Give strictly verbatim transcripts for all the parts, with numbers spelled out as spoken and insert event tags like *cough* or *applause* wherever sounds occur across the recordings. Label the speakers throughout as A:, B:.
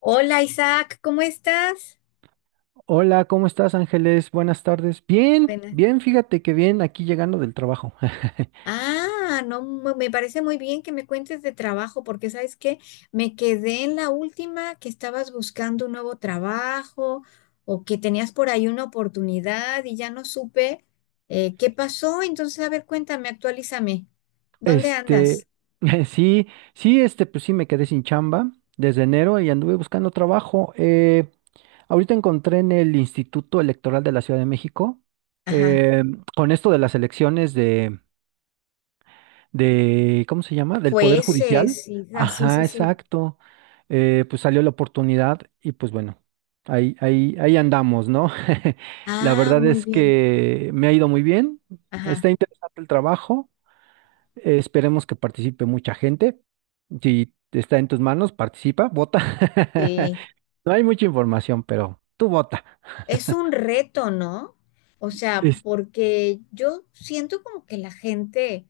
A: Hola Isaac, ¿cómo estás?
B: Hola, ¿cómo estás, Ángeles? Buenas tardes. Bien,
A: Buenas.
B: bien, fíjate que bien, aquí llegando del trabajo. *laughs*
A: Ah, no, mu- Me parece muy bien que me cuentes de trabajo, porque sabes que me quedé en la última que estabas buscando un nuevo trabajo o que tenías por ahí una oportunidad y ya no supe eh, qué pasó. Entonces, a ver, cuéntame, actualízame. ¿Dónde andas?
B: Este, *laughs* sí, sí, este, pues sí, me quedé sin chamba desde enero y anduve buscando trabajo. Eh, ahorita encontré en el Instituto Electoral de la Ciudad de México,
A: Ajá.
B: eh, con esto de las elecciones de, ¿cómo se llama? Del Poder Judicial.
A: Jueces y ah, sí, sí,
B: Ajá,
A: sí.
B: exacto. Eh, pues salió la oportunidad y pues bueno, ahí, ahí, ahí andamos, ¿no? *laughs* La
A: Ah,
B: verdad
A: muy
B: es
A: bien.
B: que me ha ido muy bien.
A: Ajá.
B: Está interesante el trabajo. Eh, esperemos que participe mucha gente. Si está en tus manos, participa, vota. *laughs*
A: Sí.
B: No hay mucha información, pero tú vota.
A: Es un reto, ¿no? O sea,
B: Es-
A: porque yo siento como que la gente,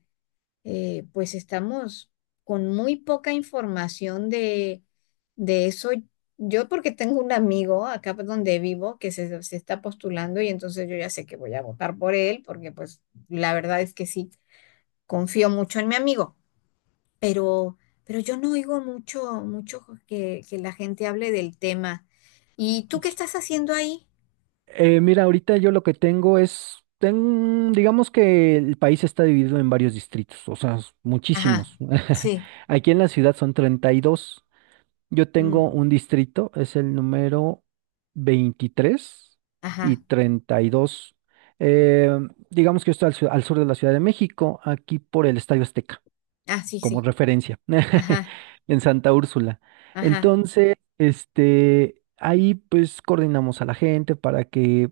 A: eh, pues estamos con muy poca información de, de eso. Yo porque tengo un amigo acá por donde vivo que se, se está postulando y entonces yo ya sé que voy a votar por él porque pues la verdad es que sí, confío mucho en mi amigo, pero, pero yo no oigo mucho, mucho que, que la gente hable del tema. ¿Y tú qué estás haciendo ahí?
B: Eh, mira, ahorita yo lo que tengo es, ten- digamos que el país está dividido en varios distritos, o sea, s-
A: Ajá,
B: muchísimos. *laughs*
A: sí.
B: Aquí en la ciudad son treinta y dos. Yo
A: Mm,
B: tengo un distrito, es el número veintitrés y
A: ajá.
B: treinta y dos. Eh, digamos que yo estoy al, su- al sur de la Ciudad de México, aquí por el Estadio Azteca,
A: Ah, sí,
B: como
A: sí.
B: referencia,
A: Ajá,
B: *laughs* en Santa Úrsula.
A: ajá.
B: Entonces, este, ahí pues coordinamos a la gente para que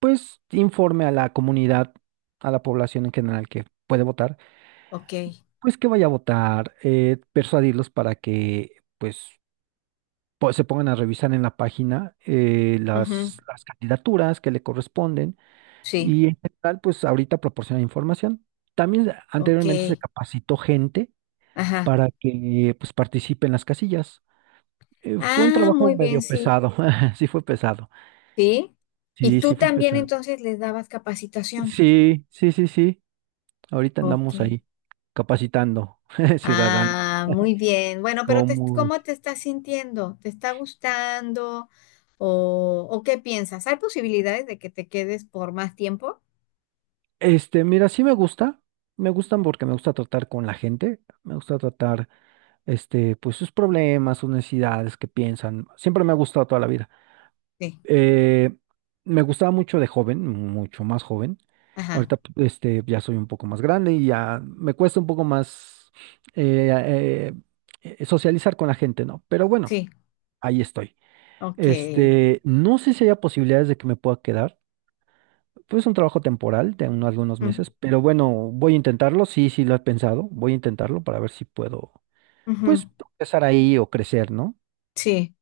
B: pues informe a la comunidad, a la población en general que puede votar,
A: Ok.
B: pues que vaya a votar, eh, persuadirlos para que pues, po- se pongan a revisar en la página eh,
A: Ujú,
B: las, las candidaturas que le corresponden
A: sí,
B: y en general pues ahorita proporciona información. También
A: ok.
B: anteriormente se capacitó gente
A: Ajá.
B: para que pues participe en las casillas. Eh, fue un
A: Ah,
B: trabajo
A: muy bien,
B: medio
A: sí.
B: pesado, *laughs* sí fue pesado,
A: Sí. Y
B: sí,
A: tú
B: sí fue
A: también
B: pesado.
A: entonces les dabas capacitación.
B: Sí, sí, sí, sí. Ahorita
A: Ok.
B: andamos ahí capacitando *laughs* ciudadanos.
A: Ah, muy bien. Bueno, pero te-
B: ¿Cómo
A: ¿cómo
B: es?
A: te estás sintiendo? ¿Te está gustando? ¿O, o qué piensas? ¿Hay posibilidades de que te quedes por más tiempo?
B: Este, mira, sí me gusta. Me gustan porque me gusta tratar con la gente. Me gusta tratar, este, pues sus problemas, sus necesidades, que piensan. Siempre me ha gustado toda la vida.
A: Sí.
B: Eh, me gustaba mucho de joven, mucho más joven.
A: Ajá.
B: Ahorita, p- este, ya soy un poco más grande y ya me cuesta un poco más eh, eh, eh, socializar con la gente, ¿no? Pero bueno,
A: Sí.
B: ahí estoy.
A: Ok.
B: Este, no sé si haya posibilidades de que me pueda quedar. Pues es un trabajo temporal de unos algunos
A: Mm,
B: meses, pero bueno, voy a intentarlo. Sí, sí lo he pensado. Voy a intentarlo para ver si puedo,
A: ujú,
B: pues, empezar ahí o crecer, ¿no?
A: sí.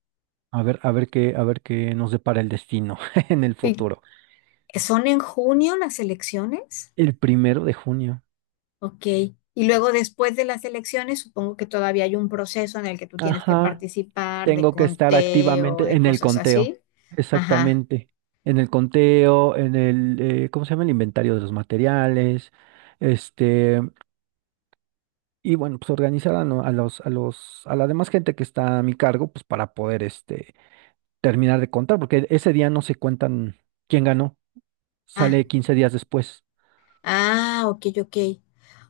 B: A ver, a ver qué, a ver qué nos depara el destino *laughs* en el futuro.
A: ¿Son en junio las elecciones?
B: El primero de junio.
A: Ok. Y luego después de las elecciones, supongo que todavía hay un proceso en el que tú tienes que
B: Ajá.
A: participar de
B: Tengo que estar
A: conteo,
B: activamente
A: de
B: en el
A: cosas
B: conteo.
A: así. Ajá.
B: Exactamente. En el conteo, en el, eh, ¿cómo se llama? El inventario de los materiales. Este. Y bueno, pues organizar a, no- a los, a los, a la demás gente que está a mi cargo, pues para poder este terminar de contar, porque ese día no se cuentan quién ganó,
A: Ah,
B: sale quince días después,
A: ah, ok, ok.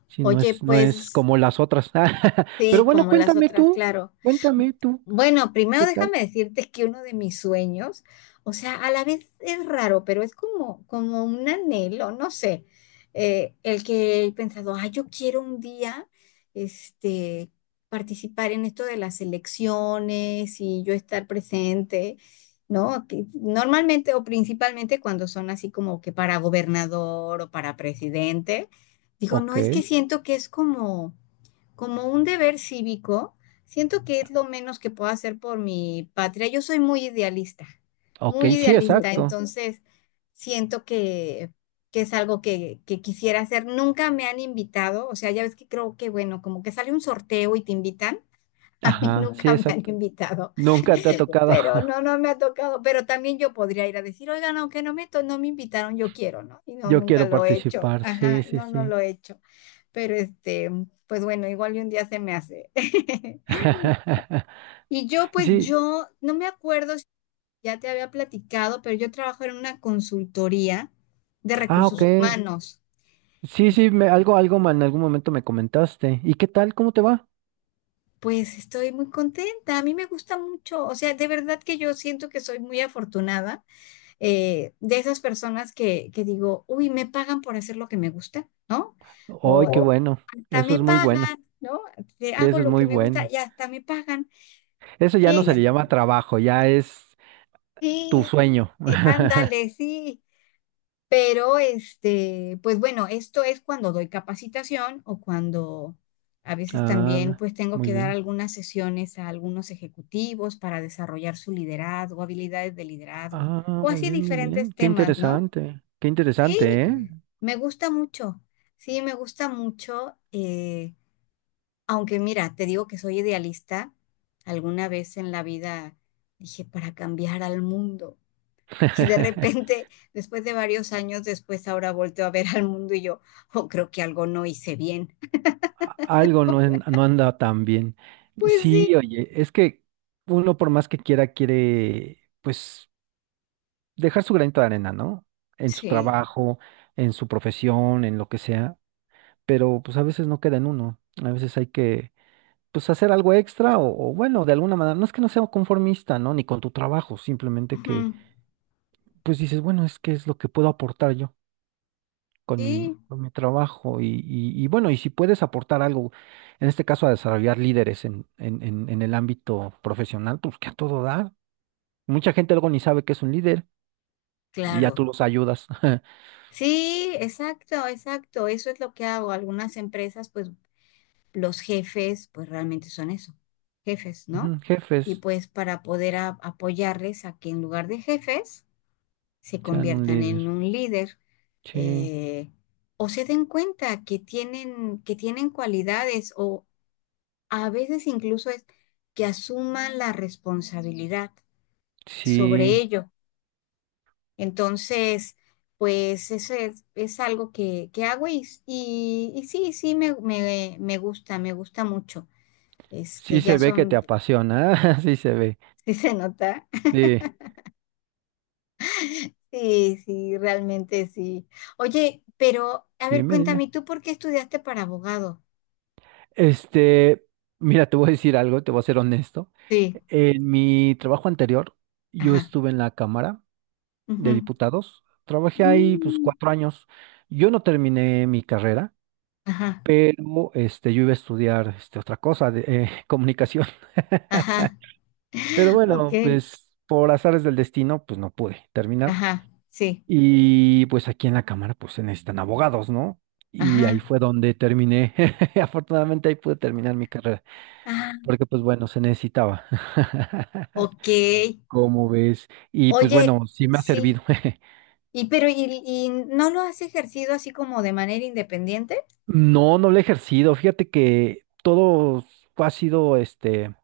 B: si no
A: Oye,
B: es, no es
A: pues
B: como las otras. *laughs* Pero
A: sí,
B: bueno,
A: como las
B: cuéntame
A: otras,
B: tú,
A: claro.
B: cuéntame tú,
A: Bueno, primero
B: ¿qué tal?
A: déjame decirte que uno de mis sueños, o sea, a la vez es raro, pero es como, como un anhelo, no sé, eh, el que he pensado, ah, yo quiero un día, este, participar en esto de las elecciones y yo estar presente, ¿no? Que normalmente o principalmente cuando son así como que para gobernador o para presidente, digo, no,
B: Ok,
A: es que siento que es como como un deber cívico, siento que es lo menos que puedo hacer por mi patria. Yo soy muy idealista,
B: ok,
A: muy
B: sí,
A: idealista,
B: exacto.
A: entonces siento que, que es algo que, que quisiera hacer. Nunca me han invitado, o sea, ya ves que creo que, bueno, como que sale un sorteo y te invitan. *laughs* A mí ajá,
B: Ajá, sí,
A: nunca me han
B: exacto.
A: invitado,
B: Nunca te ha tocado.
A: pero tocado.
B: *laughs*
A: No, no me ha tocado. Pero también yo podría ir a decir, oigan, aunque no me, to- no me invitaron, yo quiero, ¿no? Y no,
B: Yo
A: nunca
B: quiero
A: lo he hecho.
B: participar,
A: Ajá,
B: sí, sí,
A: no, no
B: sí.
A: lo he hecho pero este, pues bueno, igual y un día se me hace. *laughs*
B: *laughs*
A: Y yo, pues
B: Sí,
A: yo, no me acuerdo si ya te había platicado, pero yo trabajo en una consultoría de
B: ah, ok.
A: recursos humanos.
B: Sí,
A: Es-
B: sí, me, algo, algo ma- en algún momento me comentaste. ¿Y qué tal? ¿Cómo te va?
A: pues estoy muy contenta, a mí me gusta mucho, o sea, de verdad que yo siento que soy muy afortunada eh, de esas personas que, que digo, uy, me pagan por hacer lo que me gusta, ¿no?
B: ¡Ay, qué
A: O oh,
B: bueno!
A: hasta
B: Eso
A: me
B: es muy bueno.
A: pagan, ¿no? Te hago
B: Eso es
A: lo
B: muy
A: que me gusta
B: bueno.
A: y hasta me pagan.
B: Eso ya
A: Qué,
B: no se le llama trabajo, ya es tu
A: sí,
B: sueño.
A: eh, ándale, sí. Pero este, pues bueno, esto es cuando doy capacitación o cuando a veces
B: Ah,
A: también
B: no,
A: pues tengo
B: muy
A: que dar
B: bien.
A: algunas sesiones a algunos ejecutivos para desarrollar su liderazgo, habilidades de liderazgo
B: Ah,
A: o
B: muy
A: así
B: bien, muy
A: diferentes
B: bien. Qué
A: temas, ¿no?
B: interesante. Qué interesante, ¿eh?
A: Y me gusta mucho, sí, me gusta mucho, eh, aunque mira, te digo que soy idealista, alguna vez en la vida dije, para cambiar al mundo. Y de
B: *laughs*
A: repente, después de varios años después, ahora volteo a ver al mundo y yo, oh, creo que algo no hice bien.
B: Algo no, es- no anda tan bien.
A: Pues sí,
B: Sí, oye, es que uno por más que quiera, quiere, pues, dejar su granito de arena, ¿no? En su
A: sí,
B: trabajo, en su profesión, en lo que sea. Pero pues a veces no queda en uno, a veces hay que pues hacer algo extra o, o, bueno, de alguna manera, no es que no sea conformista, ¿no? Ni con tu trabajo, simplemente que
A: ujú,
B: pues dices, bueno, es que es lo que puedo aportar yo con mi,
A: sí,
B: con mi trabajo y, y, y, bueno, y si puedes aportar algo, en este caso a desarrollar líderes en, en, en, en el ámbito profesional, pues que a todo dar. Mucha gente luego ni sabe que es un líder y ya
A: claro.
B: tú los ayudas. *laughs*
A: Sí, exacto, exacto. Eso es lo que hago. Algunas empresas, pues los jefes, pues realmente son eso, jefes, ¿no?
B: Ujú,
A: Y
B: jefes,
A: pues para poder a- apoyarles a que en lugar de jefes se
B: sean un
A: conviertan en
B: líder.
A: un líder
B: Sí,
A: eh, o se den cuenta que tienen, que tienen cualidades o a veces incluso es que asuman la responsabilidad sobre
B: sí.
A: ello. Entonces, pues eso es, es algo que, que hago y, y, y sí, sí, me, me, me gusta, me gusta mucho.
B: Sí
A: Este, ya
B: se ve que te
A: son,
B: apasiona, *laughs* sí se ve.
A: *laughs* sí se nota.
B: Sí,
A: Sí, sí, realmente sí. Oye, pero a ver,
B: dime, dime.
A: cuéntame, ¿tú por qué estudiaste para abogado?
B: Este, mira, te voy a decir algo, te voy a ser honesto.
A: Sí,
B: En mi trabajo anterior, yo
A: ajá.
B: estuve en la Cámara de
A: Ujú.
B: Diputados. Trabajé ahí pues
A: Mm,
B: cuatro años. Yo no terminé mi carrera,
A: ajá,
B: pero este, yo iba a estudiar este, otra cosa, de, eh, *laughs* comunicación. *laughs*
A: ajá,
B: Pero
A: ok,
B: bueno, pues por azares del destino, pues no pude terminar.
A: ajá, sí,
B: Y pues aquí en la Cámara pues se necesitan abogados, ¿no? Y ahí
A: ajá,
B: fue donde terminé. *laughs* Afortunadamente ahí pude terminar mi carrera,
A: ah,
B: porque pues bueno, se necesitaba. *laughs*
A: ok.
B: ¿Cómo ves? Y pues
A: Oye,
B: bueno, sí me ha servido.
A: sí.
B: *laughs*
A: ¿Y pero y, y no lo has ejercido así como de manera independiente?
B: No, no lo he ejercido. Fíjate que todo ha sido este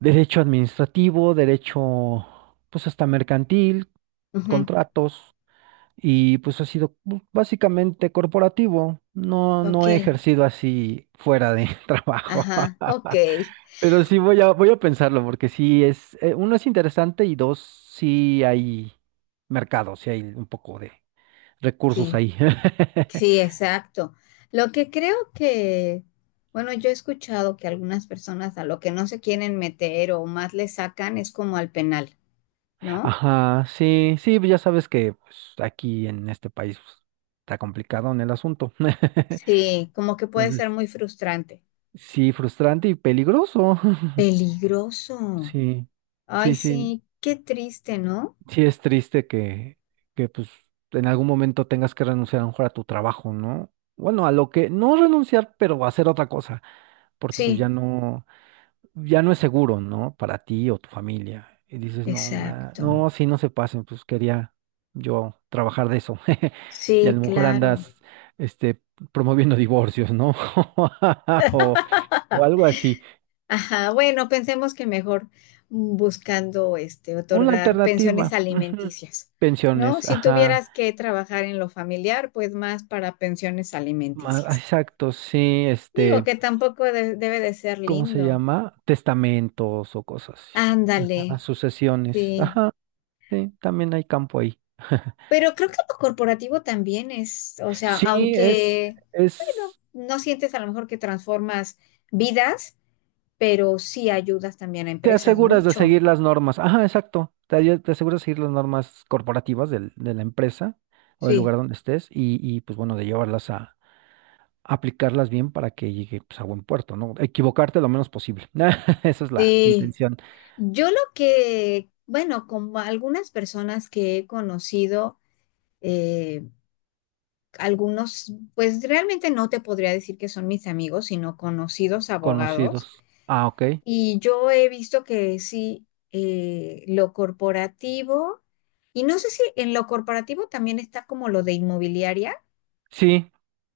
B: derecho administrativo, derecho pues hasta mercantil,
A: Ujú.
B: contratos. Y pues ha sido pues, básicamente corporativo. No, no he
A: Ok.
B: ejercido así fuera de *laughs* trabajo.
A: Ajá. Ok.
B: *laughs* Pero sí voy a, voy a pensarlo, porque sí es, eh, uno es interesante y dos, sí hay mercado, sí hay un poco de recursos
A: Sí.
B: ahí.
A: Sí,
B: *laughs*
A: exacto. Lo que creo que, bueno, yo he escuchado que algunas personas a lo que no se quieren meter o más le sacan es como al penal, ¿no?
B: Ajá, sí, sí, ya sabes que pues, aquí en este país pues, está complicado en el asunto. *laughs*
A: Sí, como que puede ser
B: Entonces,
A: muy frustrante.
B: sí, frustrante y peligroso. *laughs*
A: Peligroso.
B: Sí,
A: Ay,
B: sí, sí.
A: sí, qué triste, ¿no?
B: Sí es triste que, que pues en algún momento tengas que renunciar a lo mejor a tu trabajo, ¿no? Bueno, a lo que no renunciar, pero hacer otra cosa, porque pues
A: Sí,
B: ya no, ya no es seguro, ¿no? Para ti o tu familia. Y dices, no, ma,
A: exacto.
B: no, sí, no se pasen, pues quería yo trabajar de eso. *laughs* Y a
A: Sí,
B: lo mejor
A: claro.
B: andas, este, promoviendo divorcios, ¿no? *laughs* O, o
A: *laughs*
B: algo así.
A: Ajá, bueno, pensemos que mejor buscando este
B: Una
A: otorgar pensiones
B: alternativa. Ujú.
A: alimenticias, ¿no?
B: Pensiones,
A: Si
B: ajá.
A: tuvieras que trabajar en lo familiar, pues más para pensiones
B: Ma-
A: alimenticias.
B: Exacto, sí,
A: Digo
B: este.
A: que tampoco de- debe de ser
B: ¿Cómo se
A: lindo.
B: llama? Testamentos o cosas así. Ajá,
A: Ándale,
B: sucesiones.
A: sí.
B: Ajá, sí, también hay campo ahí. *laughs*
A: Pero creo que lo corporativo también es, o sea,
B: Sí, es,
A: aunque, bueno,
B: es,
A: no sientes a lo mejor que transformas vidas, pero sí ayudas también a
B: te
A: empresas
B: aseguras de
A: mucho.
B: seguir las normas. Ajá, exacto. Te, aye- te aseguras de seguir las normas corporativas del- de la empresa o del
A: Sí.
B: lugar donde estés y, y, pues bueno, de llevarlas a aplicarlas bien para que llegue pues, a buen puerto, ¿no? Equivocarte lo menos posible. *laughs* Esa es la
A: Sí,
B: intención.
A: yo lo que, bueno, como algunas personas que he conocido, eh, algunos, pues realmente no te podría decir que son mis amigos, sino conocidos abogados.
B: Conocidos. Ah, ok.
A: Y yo he visto que sí, eh, lo corporativo, y no sé si en lo corporativo también está como lo de inmobiliaria. Sí.
B: Sí,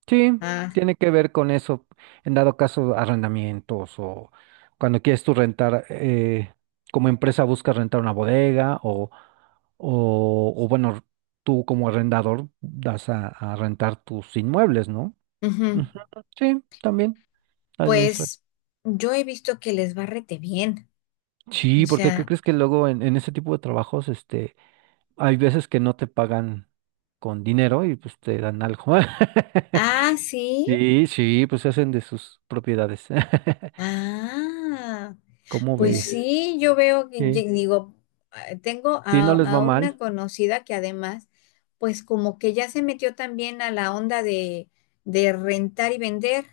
B: sí,
A: Ah,
B: tiene que ver con eso, en dado caso arrendamientos o cuando quieres tú rentar, eh, como empresa buscas rentar una bodega o, o, o bueno, tú como arrendador das a, a rentar tus inmuebles, ¿no?
A: ujú.
B: Ujú, sí, también administra.
A: Pues yo he visto que les va rete bien. O
B: Sí, porque ¿qué
A: sea,
B: crees que luego en, en ese tipo de trabajos, este, hay veces que no te pagan con dinero y pues te dan algo? *laughs*
A: ah, sí.
B: Sí, sí, pues se hacen de sus propiedades. *laughs*
A: Ah.
B: ¿Cómo
A: Pues
B: ves?
A: sí, yo veo que, que
B: Sí.
A: digo, ah, tengo
B: Sí,
A: a,
B: no les va
A: a
B: mal.
A: una conocida que además, pues como que ya se metió también a la onda de, de rentar y vender.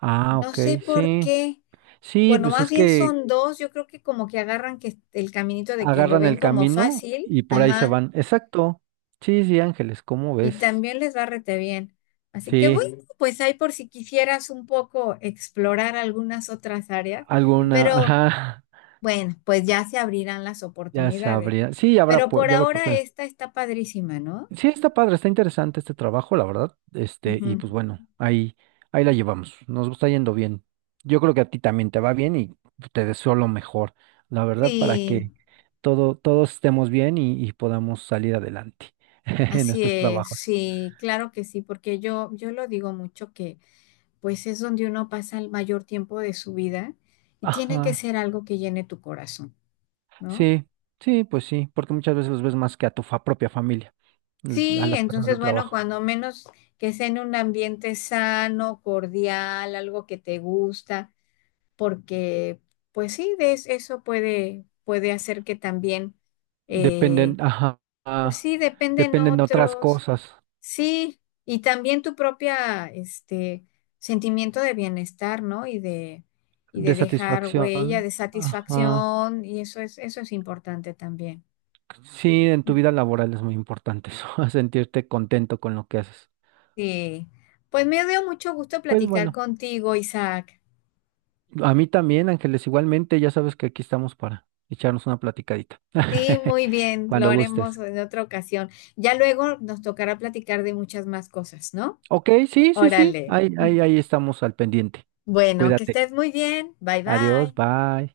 B: Ah,
A: No
B: ok,
A: sé por
B: sí.
A: qué.
B: Sí,
A: Bueno,
B: pues
A: más
B: es
A: bien
B: que
A: son dos. Yo creo que como que agarran que el caminito de que lo
B: agarran
A: ven
B: el
A: como
B: camino
A: fácil,
B: y por ahí se
A: ajá,
B: van. Exacto. Sí, sí, Ángeles, ¿cómo
A: y
B: ves?
A: también les va rete bien. Así que
B: Sí,
A: bueno, pues ahí por si quisieras un poco explorar algunas otras áreas,
B: alguna,
A: pero
B: ajá,
A: bueno, pues ya se abrirán las
B: *laughs* ya
A: oportunidades.
B: sabría. Sí, habrá,
A: Pero
B: pu-
A: por
B: ya habrá
A: ahora
B: oportunidad.
A: esta está padrísima, ¿no?
B: Sí, está padre, está interesante este trabajo, la verdad. Este, y
A: Ujú.
B: pues bueno, ahí, ahí la llevamos. Nos está yendo bien. Yo creo que a ti también te va bien y te deseo lo mejor, la verdad, para
A: Sí,
B: que todo, todos estemos bien y, y podamos salir adelante *laughs* en
A: así
B: estos
A: es,
B: trabajos.
A: sí, claro que sí, porque yo, yo lo digo mucho que pues es donde uno pasa el mayor tiempo de su vida y tiene que
B: Ajá.
A: ser algo que llene tu corazón, ¿no?
B: Sí, sí, pues sí, porque muchas veces los ves más que a tu fa- propia familia, l- a
A: Sí,
B: las personas
A: entonces
B: del
A: bueno,
B: trabajo.
A: cuando menos que sea en un ambiente sano, cordial, algo que te gusta. Porque pues sí, de es- eso puede, puede hacer que también, eh,
B: Dependen, ajá,
A: pues sí, dependen
B: dependen de otras
A: otros,
B: cosas,
A: sí, y también tu propia, este, sentimiento de bienestar, ¿no? Y de, y de
B: de
A: dejar huella,
B: satisfacción.
A: de
B: Ajá.
A: satisfacción, y eso es, eso es importante también.
B: Sí, en tu vida laboral es muy importante eso, *laughs* sentirte contento con lo que haces.
A: Sí, pues me dio mucho gusto
B: Pues
A: platicar
B: bueno,
A: contigo, Isaac.
B: a mí también, Ángeles, igualmente, ya sabes que aquí estamos para echarnos una platicadita,
A: Sí,
B: *laughs*
A: muy bien, lo
B: cuando
A: haremos
B: gustes.
A: en otra ocasión. Ya luego nos tocará platicar de muchas más cosas, ¿no?
B: Ok, sí, sí, sí,
A: Órale.
B: ahí, ahí, ahí estamos al pendiente.
A: Bueno, que
B: Cuídate.
A: estés muy bien. Bye
B: Adiós,
A: bye.
B: bye.